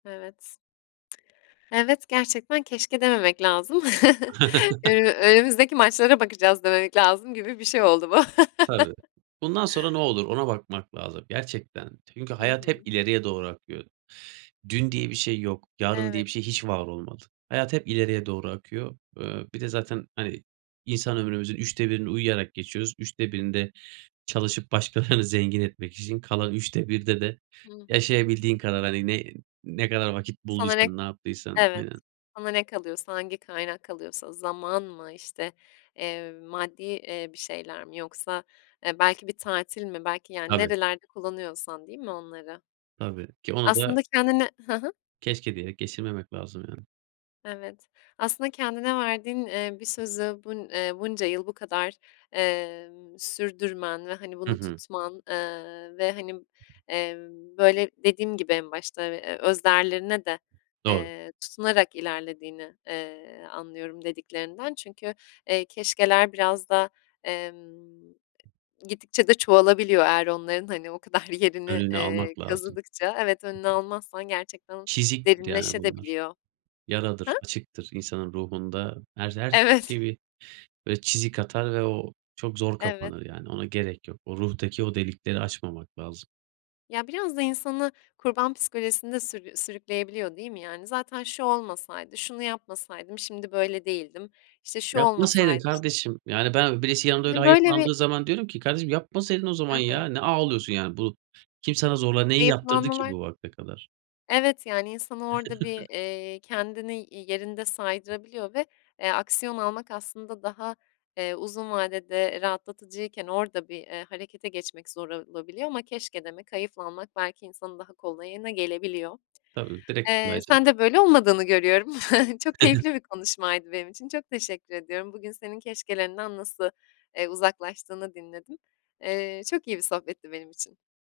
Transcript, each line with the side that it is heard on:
left: Evet. Evet, gerçekten keşke dememek lazım. "Önü önümüzdeki maçlara bakacağız," dememek lazım gibi bir şey oldu bu.
right: Tabii. Bundan sonra ne olur ona bakmak lazım gerçekten. Çünkü
left: Hı
right: hayat hep
left: hı.
right: ileriye doğru akıyor. Dün diye bir şey yok. Yarın diye
left: Evet.
right: bir şey hiç var olmadı. Hayat hep ileriye doğru akıyor. Iıı, bir de zaten, hani, insan ömrümüzün 3'te 1'ini uyuyarak geçiyoruz. 3'te 1'ini de çalışıp başkalarını zengin etmek için, kalan 3'te 1'de de
left: Hı hı.
right: yaşayabildiğin kadar, hani, ne ne kadar vakit bulduysan,
left: [unintelligible]
right: ne yaptıysan
left: Evet,
right: Aynen.
left: sana ne kalıyorsa, hangi kaynak kalıyorsa zaman mı işte, eee, maddi, eee, bir şeyler mi yoksa, eee, belki bir tatil mi, belki yani
right: Tabii.
left: nerelerde kullanıyorsan değil mi onları?
right: Tabii, ki onu da
left: Aslında kendine Hı hı.
right: keşke diyerek geçirmemek lazım yani.
left: Evet, aslında kendine verdiğin, ııı, bir sözü bun eee, bunca yıl bu kadar, emm, sürdürmen ve hani,
right: Hı
left: bunu
right: hı.
left: tutman, ııı, ve hani, emm, böyle dediğim gibi en başta ve öz değerlerine de,
right: Doğru.
left: eee, tutunarak ilerlediğini, eee, anlıyorum dediklerinden çünkü, eee, keşkeler biraz da, emm, gittikçe de çoğalabiliyor eğer onların hani o kadar bir yerini,
right: Önünü
left: eee,
right: almak lazım.
left: kazıdıkça. Evet, önünü almazsan gerçekten
right: Çiziktir yani bunlar.
left: derinleşebiliyor da. Hı?
right: Yaradır, açıktır insanın ruhunda her, her.
left: Evet.
right: [unintelligible] Böyle çizik atar ve o çok zor
left: Evet.
right: kapanır yani ona gerek yok. O ruhtaki o delikleri açmamak lazım.
left: Ya, biraz da insanı kurban psikolojisinde sür sürükleyebiliyor değil mi yani? "Zaten şu olmasaydı, şunu yapmasaydım şimdi böyle değildim, işte, şu
right: Yapmasaydın
left: olmasaydı şu"
right: kardeşim. Yani ben birisi yanında öyle
left: Hani, böyle bir
right: hayıflandığı zaman diyorum ki, "Kardeşim, yapmasaydın o zaman
left: Hı
right: ya,
left: hı.
right: ne ağlıyorsun yani, bu kim sana zorla neyi yaptırdı ki
left: Hayıflanmalar.
right: bu vakte kadar?"
left: Evet, yani insanı orada bir, eee, kendini y yerinde saydırabiliyor ve, eee, aksiyon almak aslında daha, eee, uzun vadede rahatlatıcıyken orada bir, eee, harekete geçmek zor olabiliyor ama keşke demek, hayıflanmak belki insanın daha kolayına gelebiliyor.
right: Tabii direkt.
left: Eee,
right: [unintelligible]
left: sende böyle olmadığını görüyorum. Çok keyifli bir konuşmaydı benim için. Çok teşekkür ediyorum. Bugün senin keşkelerinden nasıl, eee, uzaklaştığını dinledim. Eee, çok iyi bir sohbetti benim için.